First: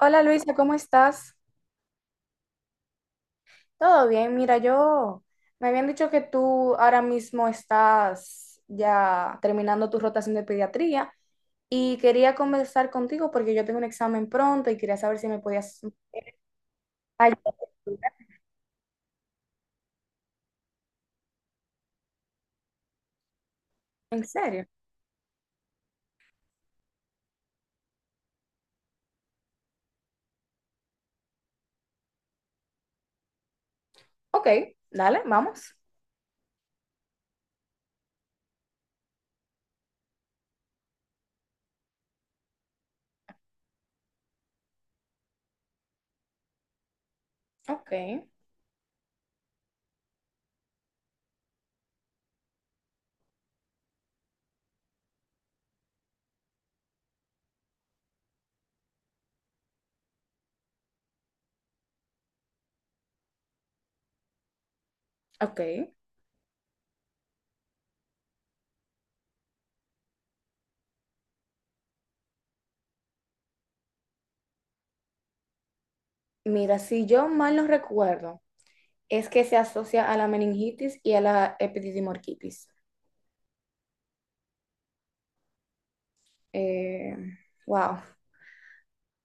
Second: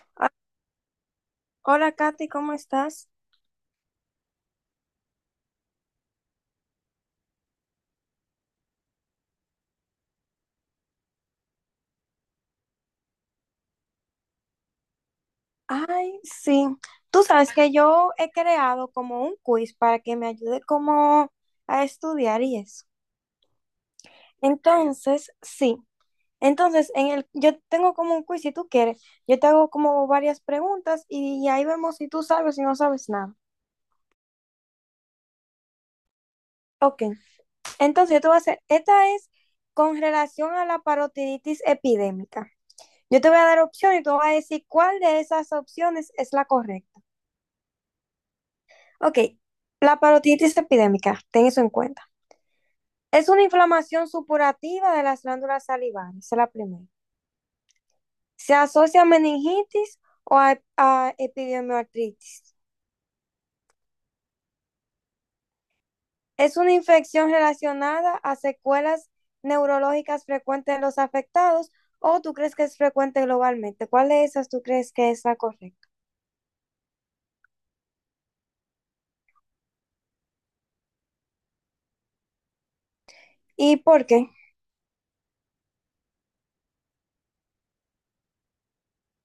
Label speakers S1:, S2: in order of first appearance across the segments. S1: Hola Luisa, ¿cómo estás?
S2: Hola, Katy, ¿cómo estás?
S1: Todo bien, mira, yo me habían dicho que tú ahora mismo estás ya terminando tu rotación de pediatría y quería conversar contigo porque yo tengo un examen pronto y quería saber si me podías
S2: Ay, sí. Tú sabes que yo
S1: ayudar.
S2: he creado como un quiz para que me ayude como a estudiar y eso.
S1: ¿En serio?
S2: Entonces, sí. Entonces, yo tengo como un quiz, si tú quieres, yo te hago como varias preguntas y ahí vemos si tú sabes y no sabes nada.
S1: Ok, dale, vamos.
S2: Ok. Entonces, yo te voy a hacer, esta es con relación a la parotiditis epidémica. Yo te voy a dar opciones y tú vas a decir cuál de esas opciones es la correcta.
S1: Ok,
S2: Ok, la parotiditis epidémica, ten eso en cuenta. Es una inflamación supurativa de las glándulas salivares, esa es la primera. Se asocia a meningitis o a epidemioartritis.
S1: ok.
S2: Es una infección relacionada a secuelas neurológicas frecuentes en los afectados o tú crees que es frecuente globalmente. ¿Cuál de esas tú crees que es la correcta?
S1: Mira, si yo mal no recuerdo, es que se asocia a la meningitis y a la epididimorquitis.
S2: ¿Y por qué?
S1: Eh, wow.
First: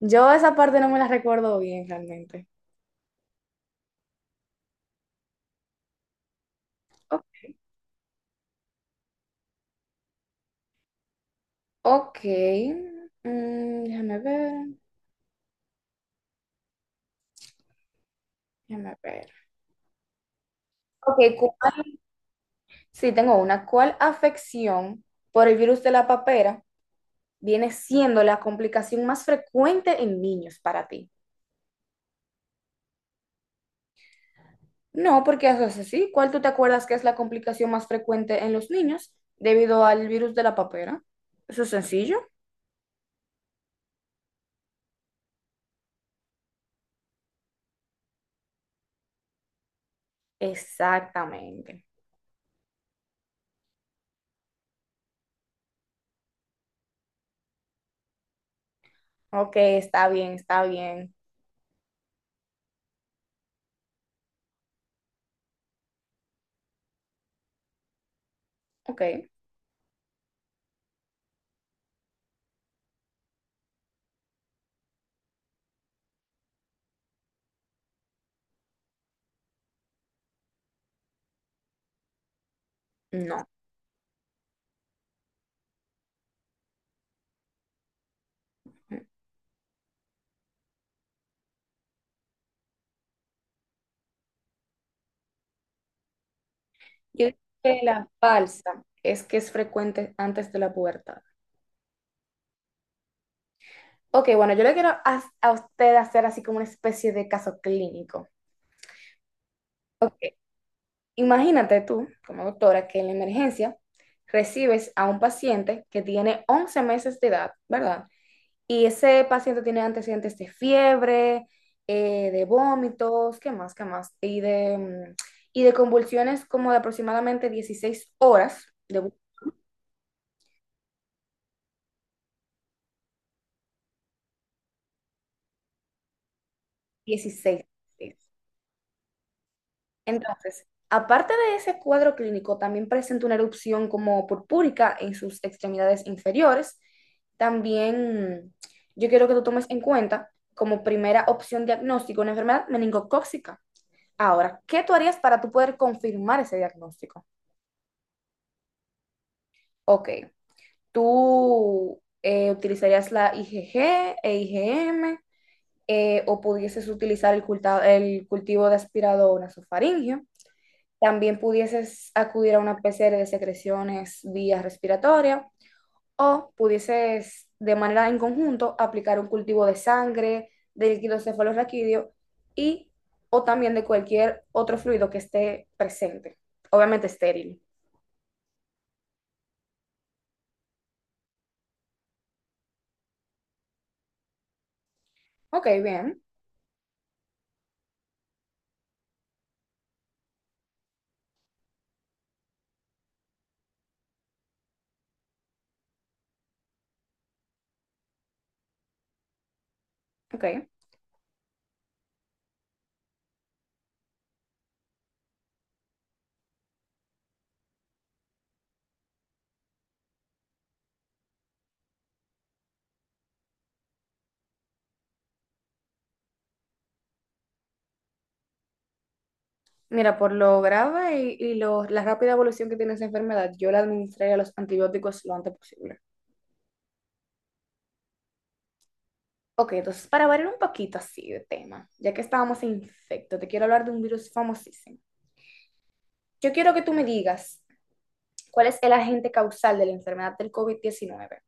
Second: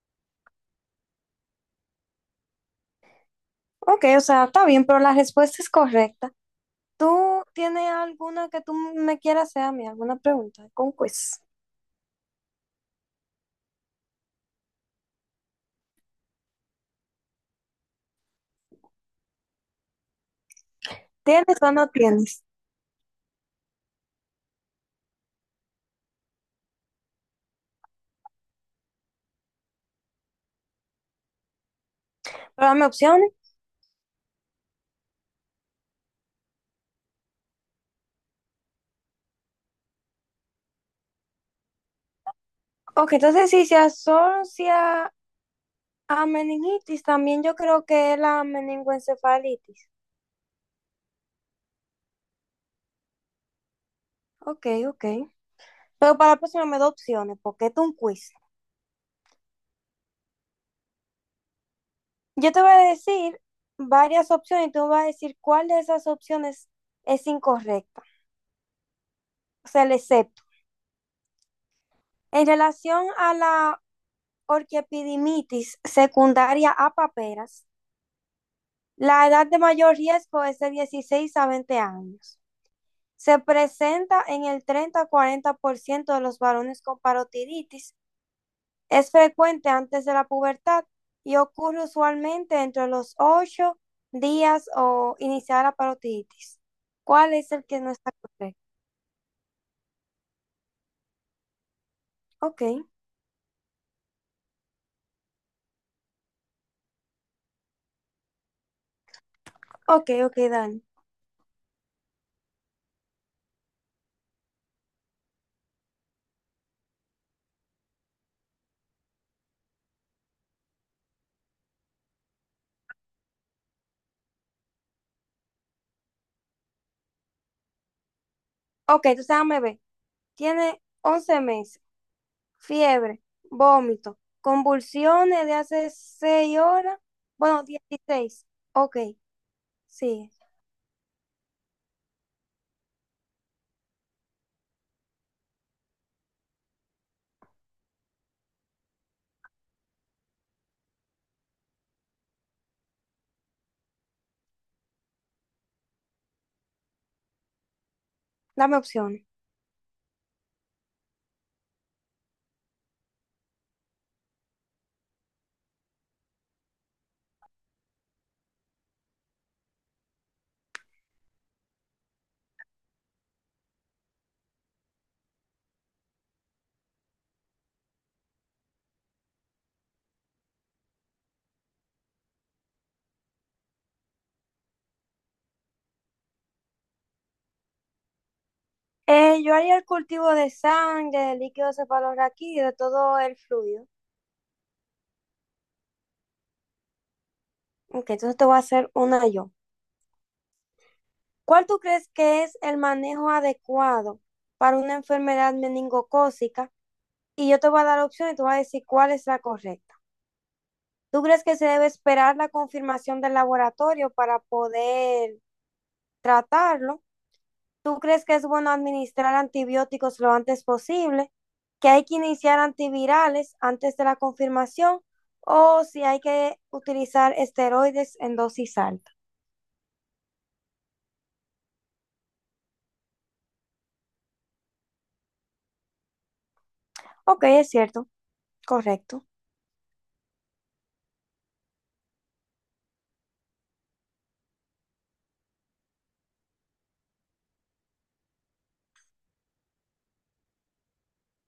S1: Yo esa parte no me la recuerdo bien realmente.
S2: Ok, o sea, está bien, pero la respuesta es correcta.
S1: O-
S2: ¿Tú tienes alguna que tú me quieras hacer a mí? ¿Alguna pregunta? Con quiz.
S1: Ok. Déjame ver, déjame ver. Ok,
S2: ¿Tienes o no tienes?
S1: sí, tengo una. ¿Cuál afección por el virus de la papera viene siendo la complicación más frecuente en niños para ti?
S2: Pero dame opciones.
S1: No, porque eso es así. ¿Cuál tú te acuerdas que es la complicación más frecuente en los niños debido al virus de la papera? Eso es sencillo.
S2: Ok, entonces si se asocia a meningitis, también yo creo que es la meningoencefalitis.
S1: Exactamente.
S2: Ok, ok. Pero para la próxima me da opciones, porque esto es un quiz.
S1: Ok, está bien, está bien.
S2: Yo te voy a decir varias opciones y tú me vas a decir cuál de esas opciones es incorrecta.
S1: Ok,
S2: O sea, el excepto. En relación a la orquiepidimitis secundaria a paperas, la edad de mayor riesgo es de 16 a 20 años. Se
S1: no.
S2: presenta en el 30 a 40 por ciento de los varones con parotiritis. Es frecuente antes de la pubertad y ocurre usualmente entre los 8 días o iniciar la parotiditis.
S1: Yo
S2: ¿Cuál
S1: digo
S2: es el
S1: que
S2: que no
S1: la
S2: está correcto?
S1: balsa es que es frecuente antes de la pubertad.
S2: Ok,
S1: Ok, bueno, yo le quiero a usted hacer así como una especie de caso clínico.
S2: ok,
S1: Ok,
S2: ok, Dani.
S1: imagínate tú, como doctora, que en la emergencia recibes a un paciente que tiene 11 meses de edad, ¿verdad? Y ese paciente tiene antecedentes de fiebre, de vómitos, ¿qué más, qué más? Y de convulsiones como de aproximadamente 16 horas, de
S2: Ok, entonces déjame ver. Tiene 11 meses, fiebre, vómito, convulsiones de hace 6 horas, bueno,
S1: 16.
S2: 16. Ok, sí,
S1: Entonces, aparte de ese cuadro clínico, también presenta una erupción como purpúrica en sus extremidades inferiores. También yo quiero que tú tomes en cuenta como primera opción diagnóstico una enfermedad meningocócica. Ahora, ¿qué tú harías para tú poder confirmar ese diagnóstico?
S2: dame opciones.
S1: Ok, tú utilizarías la IgG e IgM, o pudieses utilizar el cultivo de aspirado nasofaríngeo. También pudieses acudir a una PCR de secreciones vía respiratoria, o pudieses de manera en conjunto aplicar un cultivo de sangre, de líquido cefalorraquídeo y o también de cualquier otro fluido que esté presente, obviamente estéril.
S2: Yo haría el cultivo de sangre, de líquido cefalorraquídeo, de todo el fluido.
S1: Ok, bien,
S2: Ok, entonces te voy a hacer una yo. ¿Cuál tú crees que es el manejo adecuado para una enfermedad meningocócica? Y yo te voy a dar opciones y tú vas a decir cuál es la correcta.
S1: ok.
S2: ¿Tú crees que se debe esperar la confirmación del laboratorio para poder tratarlo? ¿Tú crees que es bueno administrar antibióticos lo antes posible? ¿Que hay que iniciar antivirales antes de la confirmación? ¿O si hay que utilizar esteroides en dosis alta?
S1: Mira, por lo grave y la rápida evolución que tiene esa enfermedad, yo le administraría los antibióticos lo antes posible.
S2: Ok, es cierto, correcto.
S1: Ok, entonces para variar un poquito así de tema, ya que estábamos en infecto, te quiero hablar de un virus famosísimo. Yo quiero que tú me digas cuál es el agente causal de la enfermedad del COVID-19.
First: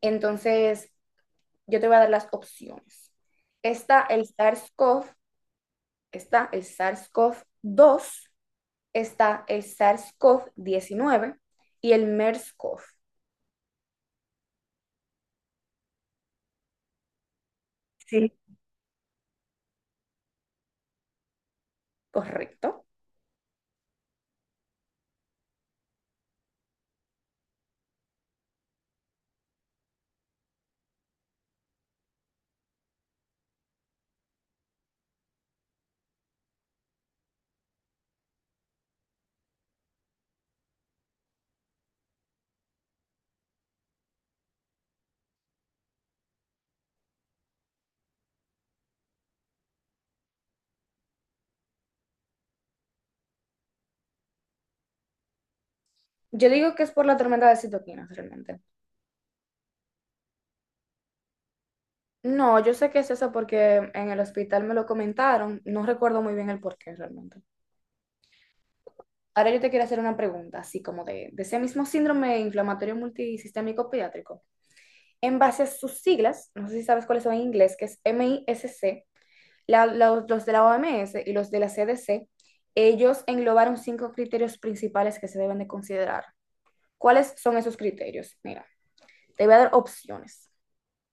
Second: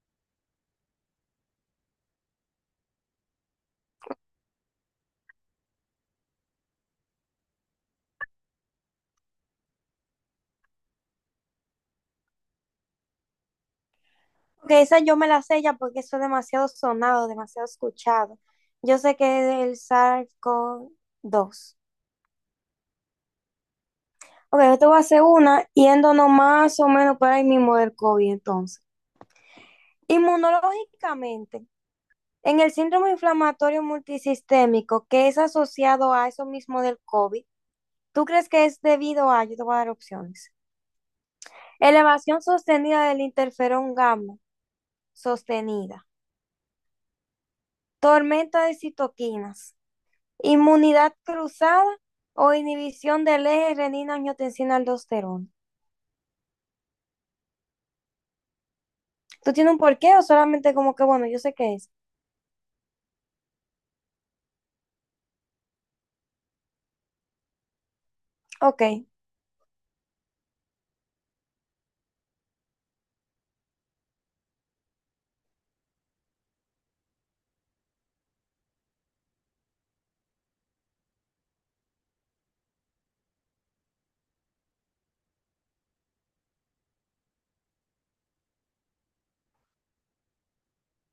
S1: Entonces, yo te voy a dar las opciones. Está el SARS-CoV, está el SARS-CoV-2, está el SARS-CoV-19 y el MERS-CoV.
S2: Ok, esa yo me la sé ya porque eso es demasiado sonado, demasiado
S1: Sí.
S2: escuchado. Yo sé que es el SARS-CoV-2.
S1: Correcto.
S2: Ok, yo te voy a hacer una yéndonos más o menos por ahí mismo del COVID entonces. Inmunológicamente, en el síndrome inflamatorio multisistémico que es asociado a eso mismo del COVID, ¿tú crees que es debido a, yo te voy a dar opciones, elevación sostenida del interferón gamma, sostenida, tormenta de citoquinas, inmunidad cruzada o inhibición del eje renina angiotensina aldosterona?
S1: Yo digo que es por la tormenta de citoquinas realmente.
S2: ¿Tú tienes un porqué o solamente como que, bueno, yo sé qué es?
S1: No, yo sé que es eso porque en el hospital me lo comentaron. No recuerdo muy bien el porqué realmente.
S2: Ok,
S1: Ahora yo te quiero hacer una pregunta, así como de ese mismo síndrome inflamatorio multisistémico pediátrico. En base a sus siglas, no sé si sabes cuáles son en inglés, que es MISC, los de la OMS y los de la CDC, ellos englobaron cinco criterios principales que se deben de considerar. ¿Cuáles son esos criterios? Mira, te voy a dar opciones.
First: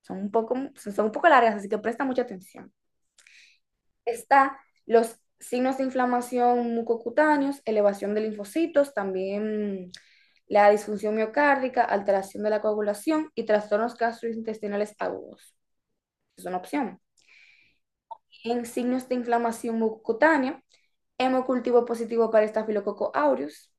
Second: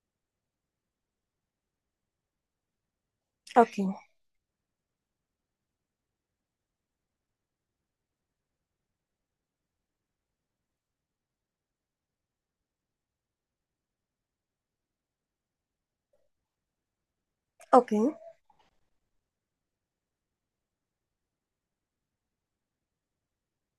S1: Son un poco largas, así que presta mucha atención.
S2: ok,
S1: Está los signos de inflamación mucocutáneos, elevación de linfocitos, también la disfunción miocárdica, alteración de la coagulación y trastornos gastrointestinales agudos. Es una opción.
S2: ok.
S1: En signos de inflamación mucocutánea, hemocultivo positivo para estafilococo aureus,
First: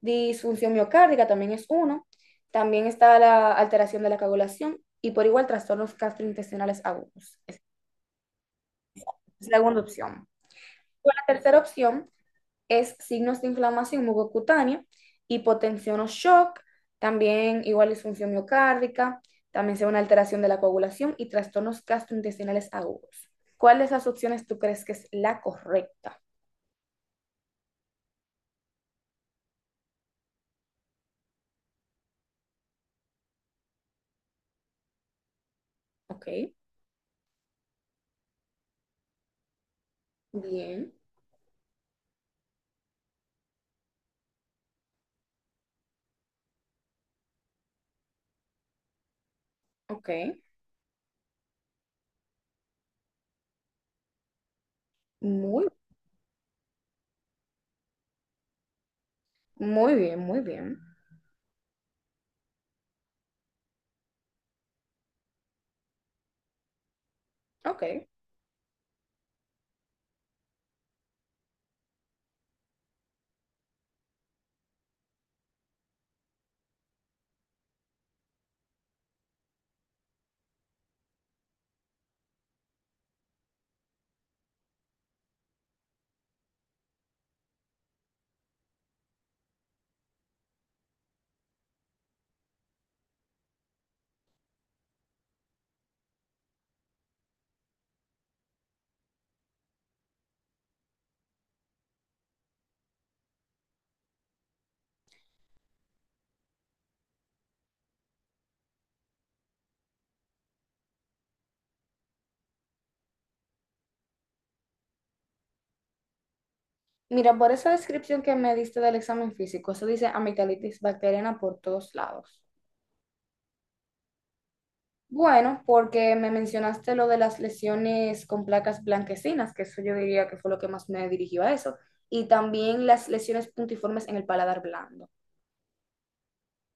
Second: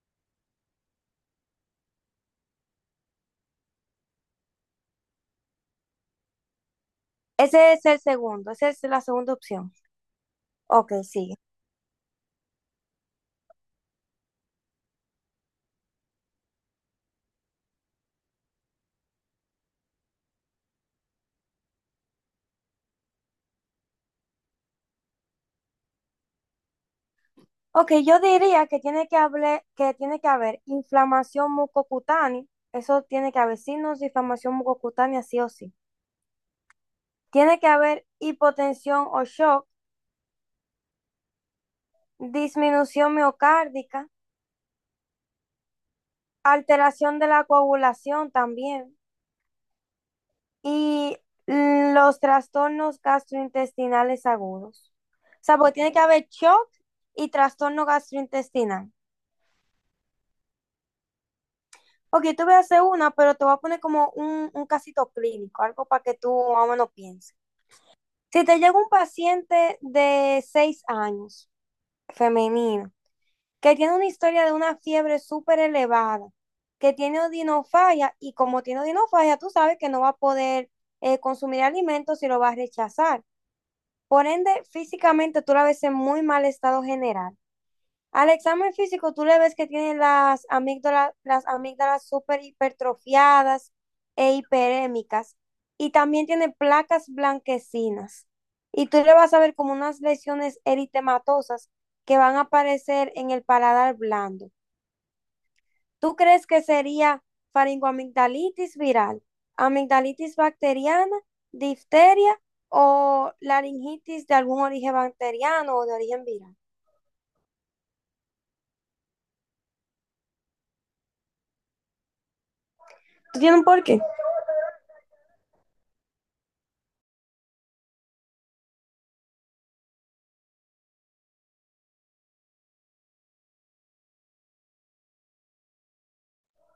S1: disfunción miocárdica también es uno, también está la alteración de la coagulación y por igual trastornos gastrointestinales agudos. Es
S2: Ese es el segundo, esa es la segunda
S1: la
S2: opción.
S1: segunda opción.
S2: Ok,
S1: La
S2: sigue.
S1: tercera opción es signos de inflamación mucocutánea, hipotensión o shock, también igual disfunción miocárdica, también sea una alteración de la coagulación y trastornos gastrointestinales agudos. ¿Cuál de esas opciones tú crees que es la correcta?
S2: Ok, yo diría que tiene que que tiene que haber inflamación mucocutánea, eso tiene que haber signos de inflamación mucocutánea sí o sí.
S1: Ok,
S2: Tiene que haber hipotensión o shock,
S1: bien,
S2: disminución miocárdica, alteración de la coagulación también
S1: ok,
S2: y los trastornos gastrointestinales agudos. O sea,
S1: muy,
S2: porque tiene que haber shock y trastorno gastrointestinal.
S1: muy bien,
S2: Ok, tú voy a hacer una, pero te voy a poner como un casito clínico, algo para que tú más o menos pienses.
S1: ok.
S2: Si te llega un paciente de 6 años, femenino, que tiene una historia de una fiebre súper elevada, que tiene odinofagia y como tiene odinofagia, tú sabes que no va a poder consumir alimentos y lo va a rechazar. Por ende, físicamente tú la ves en muy mal estado general. Al examen físico, tú le ves que tiene las amígdalas súper hipertrofiadas e hiperémicas. Y también tiene placas blanquecinas. Y tú le vas a ver como unas lesiones eritematosas que van a aparecer en el paladar blando. ¿Tú crees que sería faringoamigdalitis viral, amigdalitis bacteriana, difteria o laringitis de algún origen bacteriano o de origen viral?
S1: Mira, por esa descripción que me diste del examen físico, eso dice amigdalitis bacteriana por todos lados.
S2: Tiene un porqué.
S1: Bueno, porque me mencionaste lo de las lesiones con placas blanquecinas, que eso yo diría que fue lo que más me dirigió a eso, y también las lesiones puntiformes en el paladar blando.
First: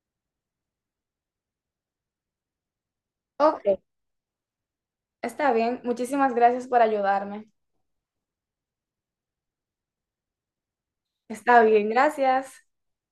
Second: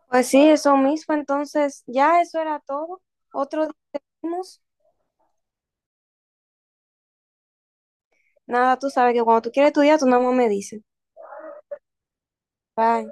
S2: Pues sí, eso mismo. Entonces, ya eso era todo.
S1: Ok,
S2: Otro día seguimos.
S1: está bien. Muchísimas gracias por ayudarme.
S2: Nada, tú sabes que cuando tú quieres estudiar, tú nada más me dices.
S1: Está bien, gracias.
S2: Bye.